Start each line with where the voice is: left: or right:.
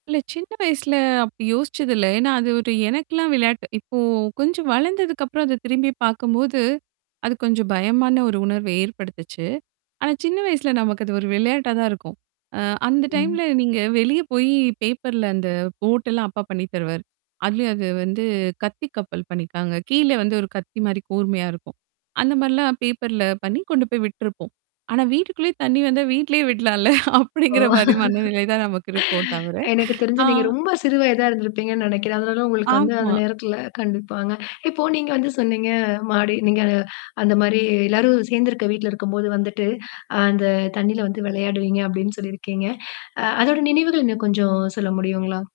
right: இல்ல சின்ன வயசுல அப்டி யோசிச்சது இல்ல. ஏன்னா அது ஒரு எனக்கல்லாம் விளையாட்டு. இப்போ கொஞ்சம் வளர்ந்ததுக்குப்புறம் அத திரும்பி பார்க்கும்போது, அது கொஞ்சம் பயமான ஒரு உணர்வ ஏற்படுத்துச்சு. ஆனா சின்ன வயசுல நமக்கு அது ஒரு விளையாட்டா தான் இருக்கும். அ அந்த
left: ம்.
right: டைம்ல நீங்க வெளிய போயி பேப்பர்ல அந்த போட் எல்லாம் அப்பா பண்ணி தருவாரு. அதுலயும் அது வந்து கத்தி கப்பல் பண்ணிக்காங்க. கீழ வந்து ஒரு கத்தி மாரி கூர்மையா இருக்கும். அந்த மாரிலாம் பேப்பர்ல பண்ணி கொண்டு போய் விட்ருப்போம். ஆனா வீட்டுக்குள்ளயே தண்ணி வந்தா வீட்லேயே விட்லாம்ல.
left: ஓ!
right: அப்படிங்கிற மாரி மனநிலை தான் நமக்கு இருக்கும் தவர.
left: எனக்கு தெரிஞ்சு
right: ஆ
left: நீங்க ரொம்ப சிறு வயதா இருந்திருப்பீங்கன்னு நெனைக்கிறேன். அதனால உங்களுக்கு வந்து அந்த
right: ஆமா.
left: நேரத்தல கண்டிப்பாங்க. இப்போ நீங்க வந்து சொன்னீங்க மாடி நீங்க அ அந்த மாரி எல்லாரும் சேர்ந்திருக்க வீட்ல இருக்கும்போது வந்துட்டு, அ அந்த தண்ணீல வந்து விளையாடுவீங்க அப்படின்னு சொல்லியிருக்கீங்க. அ அதோட நினைவுகள் இன்னும் கொஞ்சம் சொல்ல முடியுங்களா?